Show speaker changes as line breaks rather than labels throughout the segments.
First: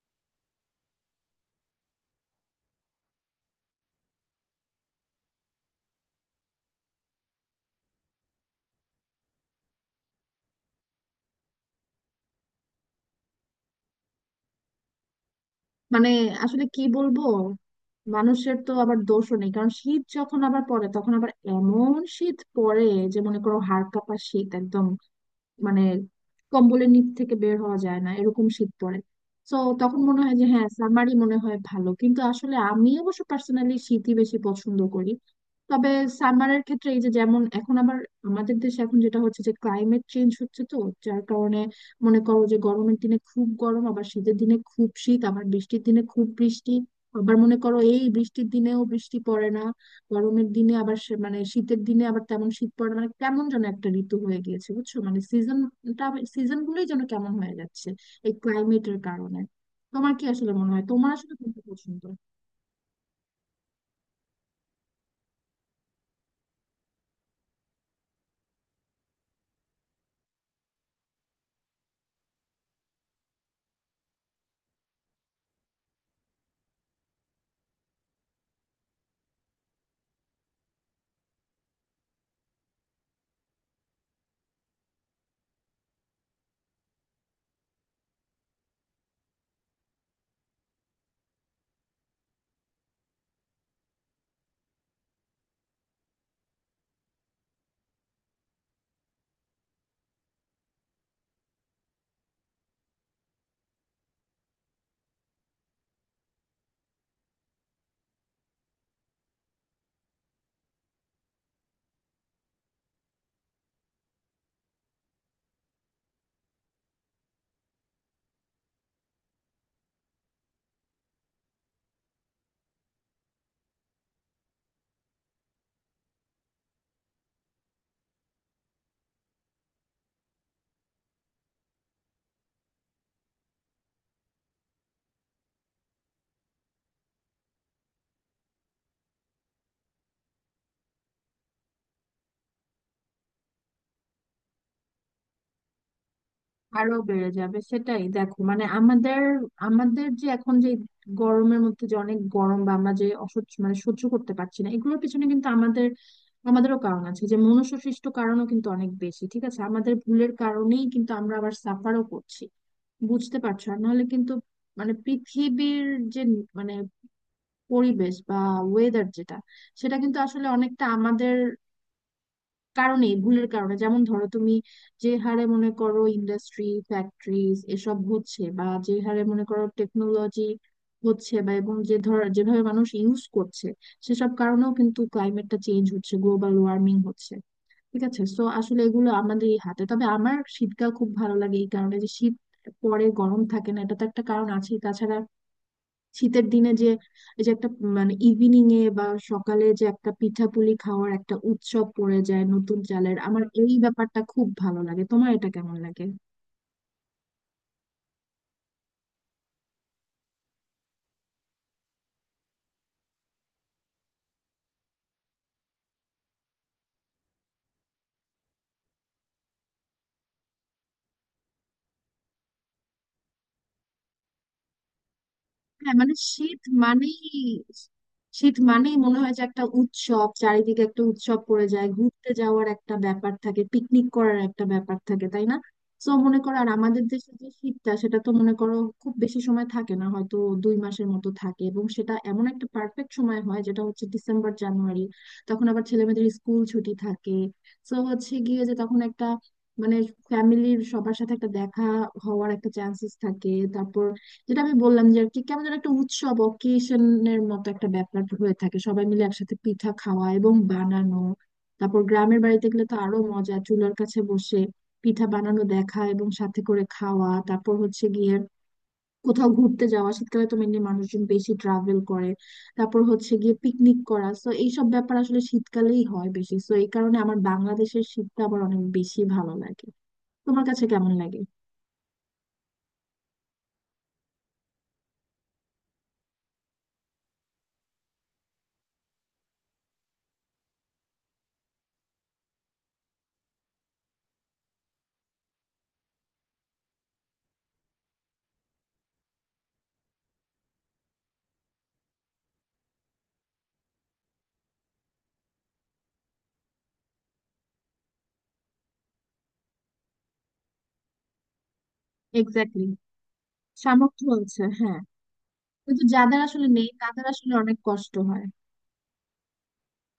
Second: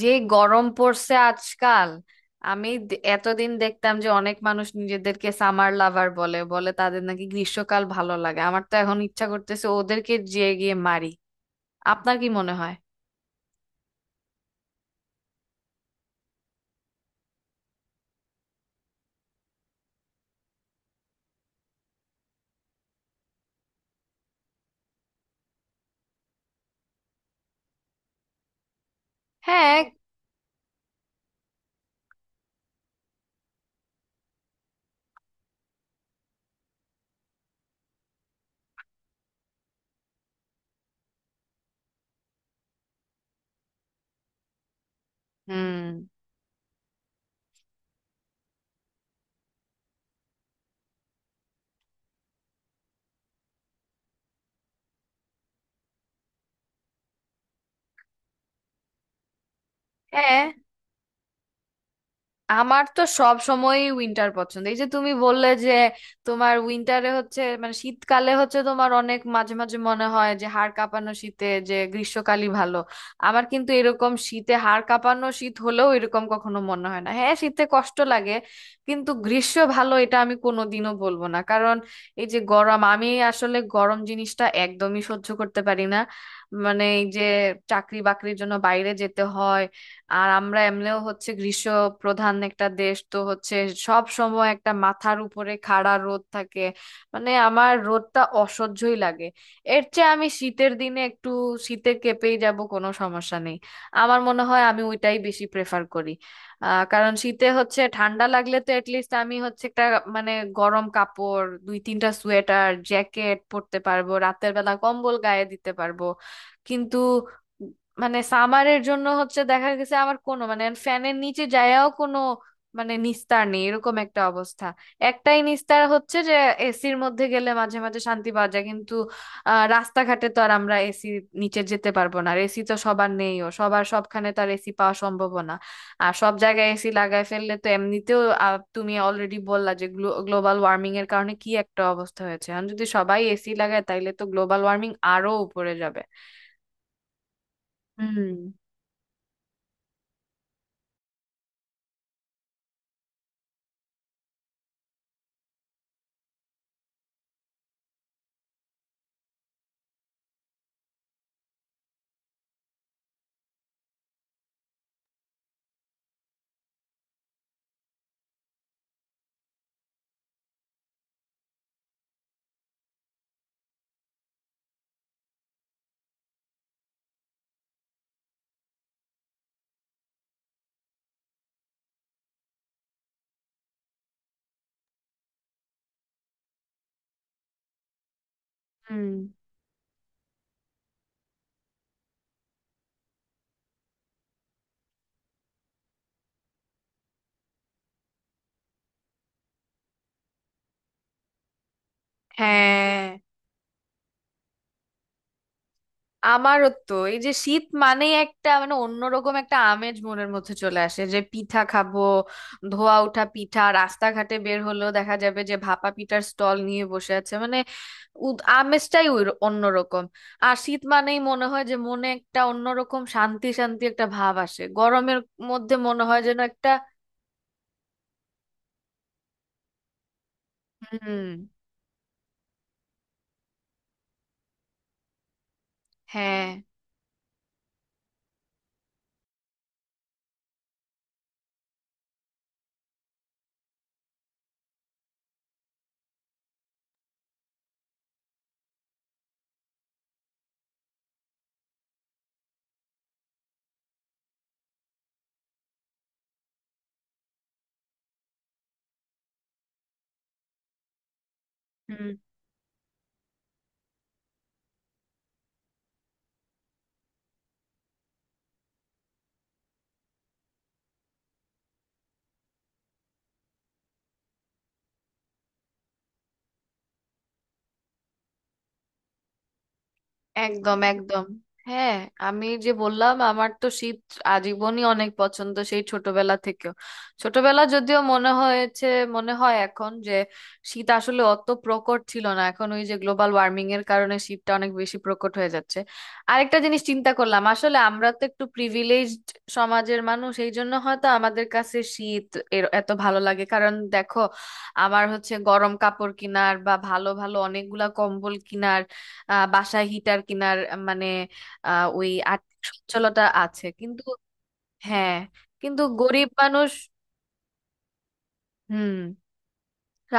যে গরম পড়ছে আজকাল। আমি এতদিন দেখতাম যে অনেক মানুষ নিজেদেরকে সামার লাভার বলে বলে তাদের নাকি গ্রীষ্মকাল ভালো লাগে। আমার তো এখন ইচ্ছা করতেছে ওদেরকে যেয়ে গিয়ে মারি। আপনার কি মনে হয়?
মানে আসলে কি বলবো? মানুষের তো আবার দোষও নেই, কারণ শীত যখন আবার পড়ে তখন আবার এমন শীত পড়ে যে মনে করো হাড় কাঁপা শীত একদম, মানে কম্বলের নিচ থেকে বের হওয়া যায় না এরকম শীত পড়ে। তো
হ্যাঁ।
তখন মনে হয় যে হ্যাঁ, সামারই মনে হয় ভালো, কিন্তু আসলে আমি অবশ্য পার্সোনালি শীতই বেশি পছন্দ করি। তবে সামারের ক্ষেত্রে এই যে, যেমন এখন আবার আমাদের দেশে এখন যেটা হচ্ছে যে ক্লাইমেট চেঞ্জ হচ্ছে, তো যার কারণে মনে করো যে গরমের দিনে খুব গরম, আবার শীতের দিনে খুব শীত, আবার বৃষ্টির
হুম।
দিনে খুব বৃষ্টি, আবার মনে করো এই বৃষ্টির দিনেও বৃষ্টি পড়ে না, গরমের দিনে আবার মানে শীতের দিনে আবার তেমন শীত পড়ে না। মানে কেমন যেন একটা ঋতু হয়ে গিয়েছে, বুঝছো, মানে সিজনটা, সিজন গুলোই যেন কেমন হয়ে যাচ্ছে এই ক্লাইমেটের কারণে। তোমার কি
হ্যাঁ,
আসলে মনে হয়, তোমার আসলে কোনটা পছন্দ?
আমার তো সব সময়ই উইন্টার পছন্দ। এই যে তুমি বললে যে তোমার উইন্টারে হচ্ছে মানে শীতকালে হচ্ছে তোমার অনেক মাঝে মাঝে মনে হয় যে হাড় কাঁপানো শীতে যে গ্রীষ্মকালই ভালো। আমার কিন্তু এরকম শীতে হাড় কাঁপানো শীত হলেও এরকম কখনো মনে হয় না হ্যাঁ শীতে কষ্ট লাগে, কিন্তু গ্রীষ্ম ভালো এটা আমি কোনোদিনও বলবো না। কারণ এই যে গরম, আমি আসলে গরম জিনিসটা একদমই সহ্য করতে পারি না। মানে এই যে চাকরি বাকরির জন্য বাইরে যেতে হয়, আর আমরা এমনিও হচ্ছে গ্রীষ্ম প্রধান একটা দেশ তো হচ্ছে, সব সময় একটা মাথার উপরে খাড়া রোদ থাকে। মানে আমার রোদটা অসহ্যই লাগে। এর চেয়ে আমি শীতের দিনে একটু শীতে কেঁপেই যাব, কোনো সমস্যা নেই। আমার মনে হয় আমি ওইটাই বেশি প্রেফার করি। কারণ শীতে হচ্ছে ঠান্ডা লাগলে তো এটলিস্ট আমি হচ্ছে একটা মানে গরম কাপড়, দুই তিনটা সোয়েটার জ্যাকেট পরতে পারবো, রাতের বেলা কম্বল গায়ে দিতে পারবো। কিন্তু মানে সামারের জন্য হচ্ছে দেখা গেছে আমার কোনো মানে ফ্যানের নিচে যায়াও কোনো মানে নিস্তার নেই, এরকম একটা অবস্থা। একটাই নিস্তার হচ্ছে যে এসির মধ্যে গেলে মাঝে মাঝে শান্তি পাওয়া যায়, কিন্তু রাস্তাঘাটে তো আর আমরা এসি নিচে যেতে পারবো না, আর এসি তো সবার নেইও, সবার সবখানে তো আর এসি পাওয়া সম্ভব না। আর সব জায়গায় এসি লাগায় ফেললে তো এমনিতেও তুমি অলরেডি বললা যে গ্লোবাল ওয়ার্মিং এর কারণে কি একটা অবস্থা হয়েছে, আর যদি সবাই এসি লাগায় তাইলে তো গ্লোবাল ওয়ার্মিং আরো উপরে যাবে।
আরো বেড়ে যাবে, সেটাই
হুম।
দেখো, মানে আমাদের, আমাদের যে এখন যে গরমের মধ্যে যে অনেক গরম বা আমরা যে অসহ্য, মানে সহ্য করতে পারছি না, এগুলোর পিছনে কিন্তু আমাদেরও কারণ আছে, যে মনুষ্য সৃষ্ট কারণও কিন্তু অনেক বেশি, ঠিক আছে? আমাদের ভুলের কারণেই কিন্তু আমরা আবার সাফারও করছি, বুঝতে পারছো? আর নাহলে কিন্তু, মানে পৃথিবীর যে, মানে পরিবেশ বা ওয়েদার যেটা, সেটা কিন্তু আসলে অনেকটা আমাদের কারণেই, ভুলের কারণে। যেমন ধরো তুমি, যে হারে মনে করো ইন্ডাস্ট্রি, ফ্যাক্টরিজ এসব হচ্ছে, বা যে হারে মনে করো টেকনোলজি হচ্ছে, বা এবং যে, ধর যেভাবে মানুষ ইউজ করছে, সেসব কারণেও কিন্তু ক্লাইমেটটা চেঞ্জ হচ্ছে, গ্লোবাল ওয়ার্মিং হচ্ছে। ঠিক আছে, সো আসলে এগুলো
হুম
আমাদেরই হাতে। তবে আমার শীতকাল খুব ভালো লাগে এই কারণে যে শীত পরে গরম থাকে না, এটা তো একটা কারণ আছে। তাছাড়া শীতের দিনে যে, এই যে একটা, মানে ইভিনিং এ বা সকালে যে একটা পিঠাপুলি খাওয়ার একটা উৎসব পড়ে যায় নতুন
হ্যাঁ,
চালের, আমার এই ব্যাপারটা খুব ভালো লাগে। তোমার এটা কেমন লাগে?
আমারও তো এই যে শীত মানেই একটা মানে অন্যরকম একটা আমেজ মনের মধ্যে চলে আসে যে পিঠা খাবো, ধোয়া ওঠা পিঠা। রাস্তাঘাটে বের হলেও দেখা যাবে যে ভাপা পিঠার স্টল নিয়ে বসে আছে। মানে আমেজটাই ওই অন্যরকম। আর শীত মানেই মনে হয় যে মনে একটা অন্যরকম শান্তি শান্তি একটা ভাব আসে, গরমের মধ্যে
হ্যাঁ,
মনে
মানে
হয় যেন
শীত
একটা।
মানেই, শীত মানেই মনে হয় যে একটা উৎসব, চারিদিকে একটা
হুম।
উৎসব পড়ে যায়, ঘুরতে যাওয়ার একটা ব্যাপার থাকে, পিকনিক করার একটা ব্যাপার থাকে, তাই না? তো মনে
হ্যাঁ।
করো আর আমাদের দেশে যে শীতটা, সেটা তো মনে করো খুব বেশি সময় থাকে না, হয়তো 2 মাসের মতো থাকে, এবং সেটা এমন একটা পারফেক্ট সময় হয়, যেটা হচ্ছে ডিসেম্বর জানুয়ারি। তখন আবার ছেলেমেয়েদের স্কুল ছুটি থাকে, তো হচ্ছে গিয়ে যে তখন একটা, মানে ফ্যামিলির সবার সাথে একটা দেখা হওয়ার একটা চান্সেস থাকে। তারপর যেটা আমি বললাম, যে আর কি কেমন যেন একটা উৎসব অকেশনের মতো একটা ব্যাপার হয়ে থাকে, সবাই মিলে একসাথে পিঠা খাওয়া এবং বানানো। তারপর গ্রামের বাড়িতে গেলে তো আরো মজা, চুলার কাছে বসে পিঠা বানানো দেখা এবং সাথে করে খাওয়া। তারপর হচ্ছে গিয়ে কোথাও ঘুরতে যাওয়া, শীতকালে তো মেনলি মানুষজন বেশি ট্রাভেল করে। তারপর হচ্ছে গিয়ে পিকনিক করা, তো এইসব ব্যাপার আসলে শীতকালেই হয় বেশি, তো এই কারণে আমার বাংলাদেশের শীতটা আবার অনেক বেশি ভালো লাগে। তোমার
একদম,
কাছে কেমন
একদম।
লাগে?
হ্যাঁ, আমি যে বললাম আমার তো শীত আজীবনই অনেক পছন্দ, সেই ছোটবেলা থেকেও। ছোটবেলা যদিও মনে হয়েছে, মনে হয় এখন যে শীত আসলে অত প্রকট ছিল না, এখন ওই যে গ্লোবাল ওয়ার্মিং এর কারণে শীতটা অনেক বেশি প্রকট হয়ে যাচ্ছে। আরেকটা জিনিস চিন্তা করলাম, আসলে আমরা তো একটু প্রিভিলেজড সমাজের মানুষ, এই জন্য হয়তো আমাদের কাছে শীত এর এত ভালো লাগে। কারণ দেখো, আমার হচ্ছে গরম কাপড় কিনার বা ভালো ভালো অনেকগুলা কম্বল কিনার, বাসায় হিটার কিনার, মানে ওই আর্থিক
এক্স্যাক্টলি,
সচ্ছলতা আছে। কিন্তু
সামর্থ্য আছে, হ্যাঁ।
হ্যাঁ। কিন্তু
কিন্তু
গরিব
যাদের আসলে
মানুষ।
নেই তাদের আসলে অনেক কষ্ট হয়,
হুম।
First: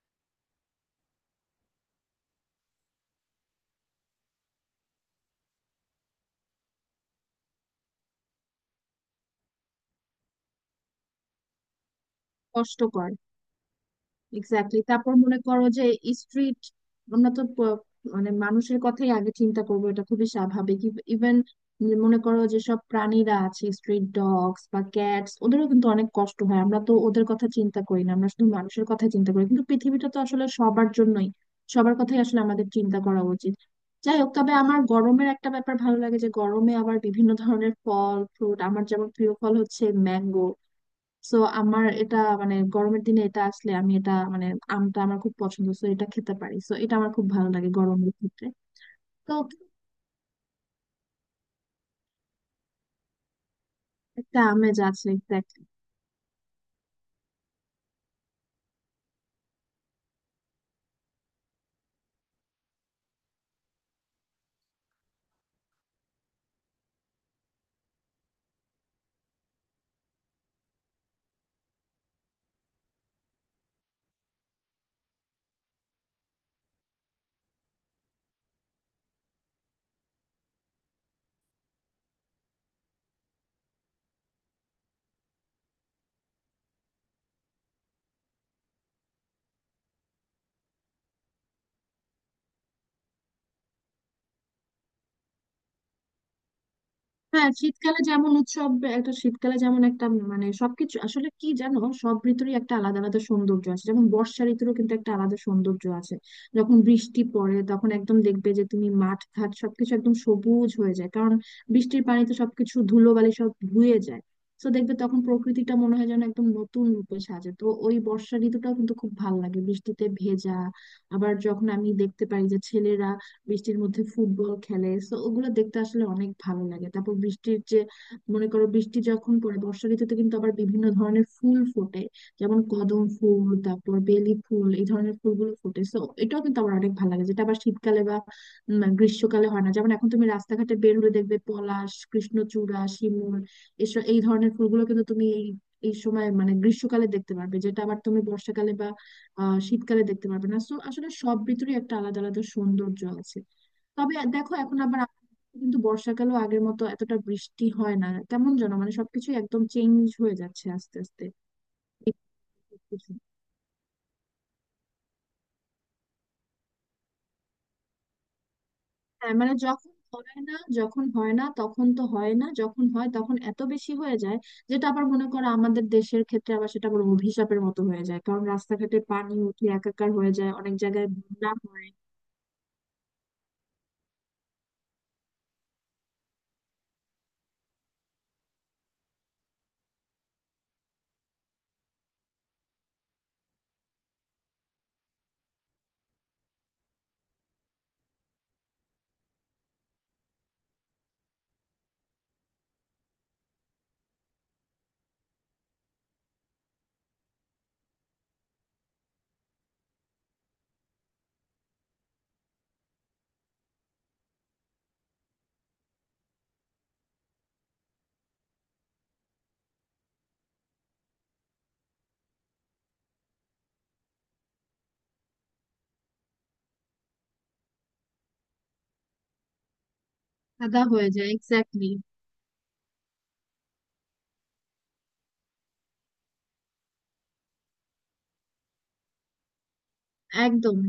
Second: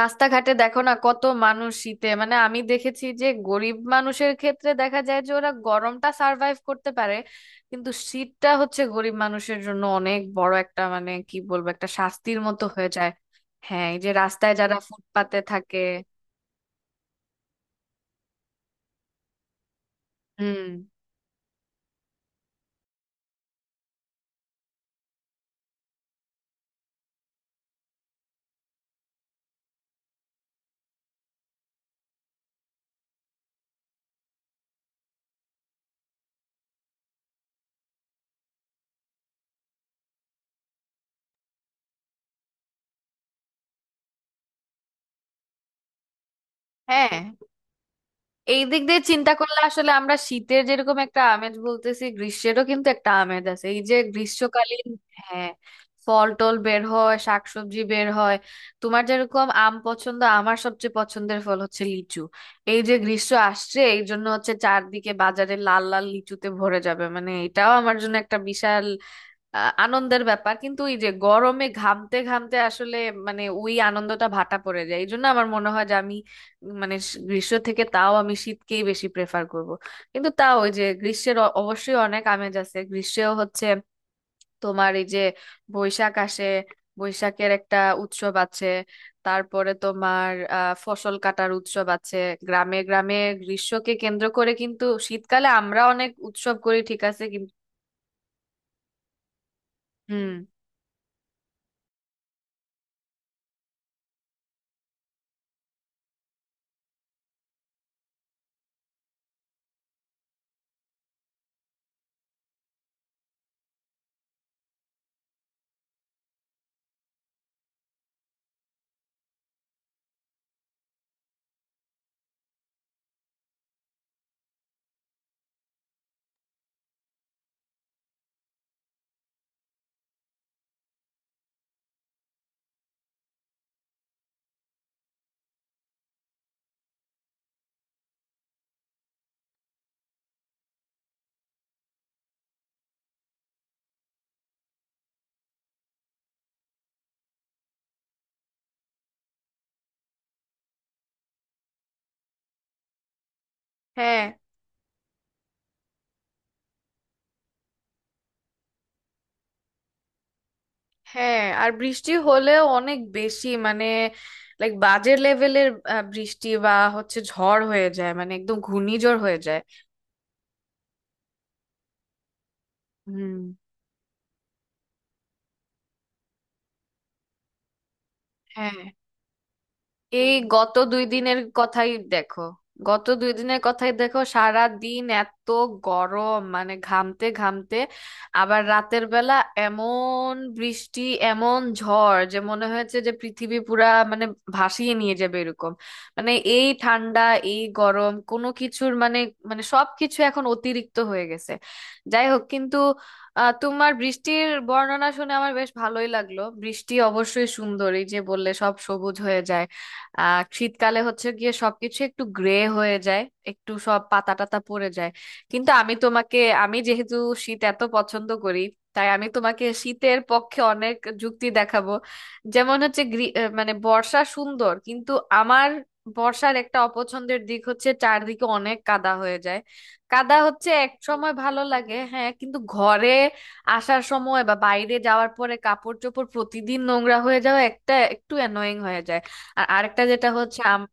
রাস্তাঘাটে দেখো না কত মানুষ শীতে, মানে আমি দেখেছি যে গরিব মানুষের ক্ষেত্রে দেখা যায় যে ওরা গরমটা সার্ভাইভ করতে পারে, কিন্তু শীতটা হচ্ছে গরিব মানুষের জন্য অনেক বড় একটা মানে কি বলবো, একটা শাস্তির মতো হয়ে যায়।
কষ্টকর।
হ্যাঁ, এই যে রাস্তায় যারা
এক্স্যাক্টলি, তারপর
ফুটপাতে
মনে করো
থাকে।
যে স্ট্রিট, আমরা তো মানে মানুষের কথাই আগে চিন্তা করবো, এটা খুবই
হুম।
স্বাভাবিক। ইভেন মনে করো যেসব প্রাণীরা আছে, স্ট্রিট ডগস বা ক্যাটস, ওদেরও কিন্তু অনেক কষ্ট হয়। আমরা তো ওদের কথা চিন্তা করি না, আমরা শুধু মানুষের কথা চিন্তা করি, কিন্তু পৃথিবীটা তো আসলে সবার জন্যই, সবার কথাই আসলে আমাদের চিন্তা করা উচিত। যাই হোক, তবে আমার গরমের একটা ব্যাপার ভালো লাগে, যে গরমে আবার বিভিন্ন ধরনের ফল ফ্রুট, আমার যেমন প্রিয় ফল হচ্ছে ম্যাঙ্গো, সো আমার এটা, মানে গরমের দিনে এটা আসলে আমি এটা, মানে আমটা আমার খুব পছন্দ, সো এটা খেতে পারি, সো এটা আমার
হ্যাঁ,
খুব ভালো লাগে গরমের ক্ষেত্রে।
এই দিক দিয়ে চিন্তা
তো
করলে আসলে আমরা শীতের যেরকম একটা আমেজ বলতেছি, গ্রীষ্মেরও কিন্তু একটা আমেজ আছে, এই যে
একটা আমেজ
গ্রীষ্মকালীন।
আছে।
হ্যাঁ, ফল টল বের হয়, শাকসবজি বের হয়। তোমার যেরকম আম পছন্দ, আমার সবচেয়ে পছন্দের ফল হচ্ছে লিচু। এই যে গ্রীষ্ম আসছে, এই জন্য হচ্ছে চারদিকে বাজারে লাল লাল লিচুতে ভরে যাবে, মানে এটাও আমার জন্য একটা বিশাল আনন্দের ব্যাপার। কিন্তু এই যে গরমে ঘামতে ঘামতে আসলে মানে ওই আনন্দটা ভাটা পড়ে যায়, এই জন্য আমার মনে হয় যে আমি মানে গ্রীষ্ম থেকে তাও আমি শীতকেই বেশি প্রেফার করব। কিন্তু তাও ওই যে গ্রীষ্মের অবশ্যই অনেক আমেজ আছে, গ্রীষ্মেও হচ্ছে তোমার এই যে বৈশাখ আসে, বৈশাখের একটা উৎসব আছে। তারপরে তোমার ফসল কাটার উৎসব আছে গ্রামে গ্রামে গ্রীষ্মকে কেন্দ্র করে। কিন্তু শীতকালে আমরা অনেক উৎসব করি, ঠিক আছে?
হ্যাঁ,
কিন্তু
শীতকালে যেমন উৎসব, একটা শীতকালে যেমন একটা,
হুম।
মানে সবকিছু আসলে কি জানো, সব ঋতুরই একটা আলাদা আলাদা সৌন্দর্য আছে, যেমন বর্ষা ঋতুরও কিন্তু একটা আলাদা সৌন্দর্য আছে। যখন বৃষ্টি পড়ে তখন একদম দেখবে যে তুমি মাঠ ঘাট সবকিছু একদম সবুজ হয়ে যায়, কারণ বৃষ্টির পানিতে সবকিছু ধুলোবালি সব ধুয়ে যায়। তো দেখবে তখন প্রকৃতিটা মনে হয় যেন একদম নতুন রূপে সাজে, তো ওই বর্ষা ঋতুটাও কিন্তু খুব ভালো লাগে, বৃষ্টিতে ভেজা। আবার যখন আমি দেখতে পাই যে ছেলেরা বৃষ্টির মধ্যে ফুটবল খেলে, তো ওগুলো দেখতে আসলে অনেক ভালো লাগে। তারপর বৃষ্টির যে, মনে করো বৃষ্টি যখন পড়ে বর্ষা ঋতুতে কিন্তু আবার বিভিন্ন ধরনের ফুল ফোটে, যেমন কদম ফুল, তারপর বেলি ফুল, এই ধরনের ফুলগুলো ফোটে, তো এটাও কিন্তু আমার অনেক ভালো লাগে, যেটা আবার শীতকালে বা গ্রীষ্মকালে হয় না। যেমন এখন তুমি রাস্তাঘাটে বের হলে দেখবে পলাশ, কৃষ্ণচূড়া, শিমুল, এসব এই ধরনের ফুলগুলো কিন্তু তুমি এই, এই সময় মানে গ্রীষ্মকালে দেখতে পারবে, যেটা আবার তুমি বর্ষাকালে বা শীতকালে দেখতে পারবে না, সো আসলে সব ঋতুরই একটা আলাদা আলাদা সৌন্দর্য আছে। তবে
হ্যাঁ।
দেখো এখন আবার আমাদের কিন্তু বর্ষাকালেও আগের মতো এতটা বৃষ্টি হয় না, কেমন যেন মানে সবকিছু একদম চেঞ্জ হয়ে যাচ্ছে আস্তে আস্তে।
হ্যাঁ, আর বৃষ্টি হলেও অনেক বেশি, মানে লাইক বাজে লেভেলের বৃষ্টি, বা হচ্ছে ঝড় হয়ে যায়, মানে একদম ঘূর্ণিঝড় হয়ে
হ্যাঁ, মানে
যায়।
যখন হয় না, যখন হয় না তখন তো হয় না, যখন হয়
হুম।
তখন এত বেশি হয়ে যায়, যেটা আবার মনে করো আমাদের দেশের ক্ষেত্রে আবার সেটা আবার অভিশাপের মতো হয়ে যায়, কারণ
হ্যাঁ,
রাস্তাঘাটে পানি উঠে একাকার
এই
হয়ে যায়,
গত
অনেক
দুই
জায়গায়
দিনের
বন্যা
কথাই
হয়।
দেখো, সারা দিন এত গরম, মানে ঘামতে ঘামতে, আবার রাতের বেলা এমন বৃষ্টি, এমন ঝড় যে মনে হয়েছে যে পৃথিবী পুরা মানে ভাসিয়ে নিয়ে যাবে এরকম। মানে এই ঠান্ডা, এই গরম, কোনো কিছুর মানে, মানে সবকিছু এখন অতিরিক্ত হয়ে গেছে। যাই হোক, কিন্তু তোমার বৃষ্টির বর্ণনা শুনে আমার বেশ ভালোই লাগলো। বৃষ্টি অবশ্যই সুন্দর, এই যে বললে সব সবুজ হয়ে যায়। শীতকালে হচ্ছে গিয়ে সবকিছু একটু গ্রে হয়ে যায়, একটু সব পাতা টাতা পড়ে যায়। কিন্তু আমি তোমাকে, আমি যেহেতু শীত এত পছন্দ করি, তাই আমি তোমাকে শীতের পক্ষে অনেক যুক্তি দেখাবো। যেমন হচ্ছে মানে বর্ষা সুন্দর, কিন্তু আমার বর্ষার একটা অপছন্দের দিক হচ্ছে চারদিকে অনেক কাদা হয়ে যায়। কাদা হচ্ছে
কাদা
এক
হয়ে
সময়
যায়,
ভালো
এক্স্যাক্টলি।
লাগে হ্যাঁ, কিন্তু ঘরে আসার সময় বা বাইরে যাওয়ার পরে কাপড় চোপড় প্রতিদিন নোংরা হয়ে যাওয়া একটা একটু অ্যানোয়িং হয়ে যায়। আর আরেকটা যেটা হচ্ছে
একদম,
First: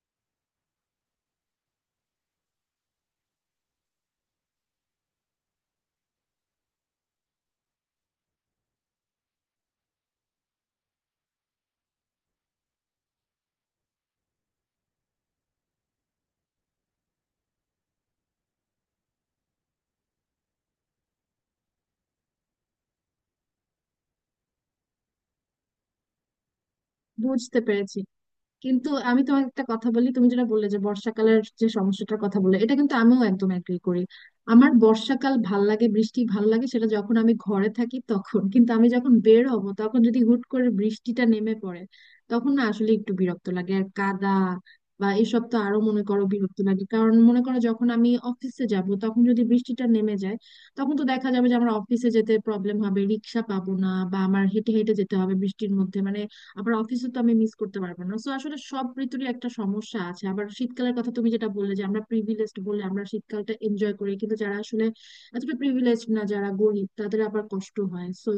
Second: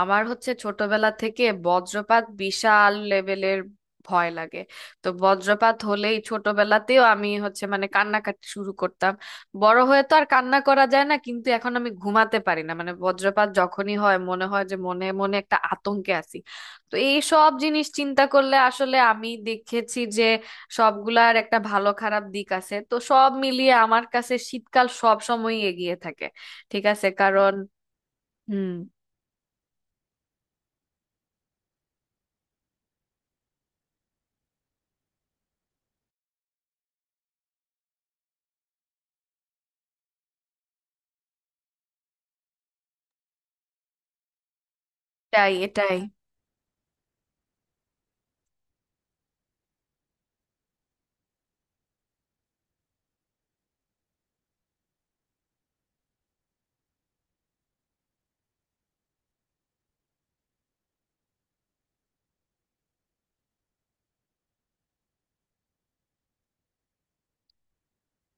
আমার হচ্ছে ছোটবেলা থেকে বজ্রপাত বিশাল লেভেলের ভয় লাগে। তো বজ্রপাত হলেই ছোটবেলাতেও আমি হচ্ছে মানে কান্নাকাটি শুরু করতাম। বড় হয়ে তো আর কান্না করা যায় না, কিন্তু এখন আমি ঘুমাতে পারি না, মানে বজ্রপাত যখনই হয় মনে হয় যে মনে মনে একটা আতঙ্কে আছি। তো এই সব জিনিস চিন্তা করলে আসলে আমি দেখেছি যে সবগুলার একটা ভালো খারাপ দিক আছে, তো সব মিলিয়ে আমার কাছে শীতকাল সব সময়ই এগিয়ে থাকে, ঠিক আছে? কারণ
বুঝতে পেরেছি।
হুম।
কিন্তু আমি তোমাকে একটা কথা বলি, তুমি যেটা বললে যে বর্ষাকালের যে সমস্যাটার কথা বললে, এটা কিন্তু আমিও একদম এগ্রি করি। আমার বর্ষাকাল ভাল লাগে, বৃষ্টি ভাল লাগে সেটা যখন আমি ঘরে থাকি তখন, কিন্তু আমি যখন বের হব তখন যদি হুট করে বৃষ্টিটা নেমে পড়ে, তখন না আসলে একটু বিরক্ত লাগে, আর কাদা বা এসব
তাই
তো আরো
এটাই।
মনে করো বিরক্ত লাগে। কারণ মনে করো যখন আমি অফিসে যাব তখন যদি বৃষ্টিটা নেমে যায়, তখন তো দেখা যাবে যে আমার অফিসে যেতে প্রবলেম হবে, রিক্সা পাবো না বা আমার হেঁটে হেঁটে যেতে হবে বৃষ্টির মধ্যে, মানে আবার অফিসে তো আমি মিস করতে পারবো না, সো আসলে সব ঋতুরই একটা সমস্যা আছে। আবার শীতকালের কথা তুমি যেটা বললে যে আমরা প্রিভিলেজড বলে আমরা শীতকালটা এনজয় করি, কিন্তু যারা আসলে এতটা প্রিভিলেজড না, যারা গরিব, তাদের আবার কষ্ট হয়। সো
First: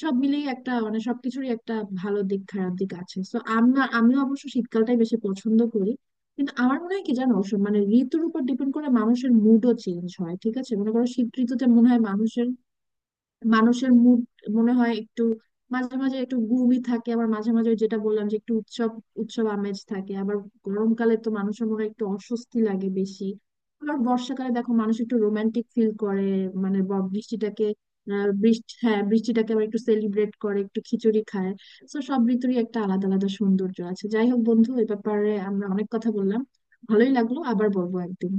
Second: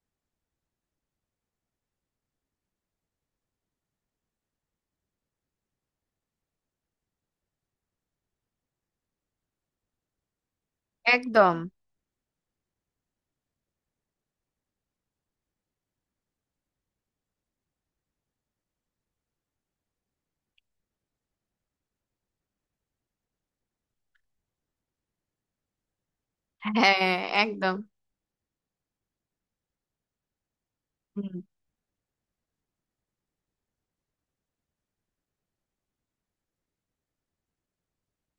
সব মিলিয়ে একটা, মানে সবকিছুরই একটা ভালো দিক, খারাপ দিক আছে, সো আমরা, আমিও অবশ্য শীতকালটাই বেশি পছন্দ করি। কিন্তু আমার মনে হয় কি জানো, সব মানে ঋতুর উপর ডিপেন্ড করে মানুষের মুডও চেঞ্জ হয়, ঠিক আছে? মনে করো শীত
একদম।
ঋতুতে মনে হয় মানুষের মানুষের মুড মনে হয় একটু, মাঝে মাঝে একটু গুমই থাকে, আবার মাঝে মাঝে ওই যেটা বললাম যে একটু উৎসব উৎসব আমেজ থাকে। আবার গরমকালে তো মানুষের মনে হয় একটু অস্বস্তি লাগে বেশি। আবার বর্ষাকালে দেখো মানুষ একটু রোমান্টিক ফিল করে, মানে
হ্যাঁ,
বৃষ্টিটাকে,
একদম।
বৃষ্টি, হ্যাঁ বৃষ্টিটাকে আবার একটু সেলিব্রেট করে, একটু খিচুড়ি
হুম।
খায়। তো সব ঋতুরই একটা আলাদা আলাদা সৌন্দর্য আছে। যাই হোক বন্ধু, এ ব্যাপারে আমরা অনেক কথা বললাম, ভালোই লাগলো। আবার বলবো একদিন।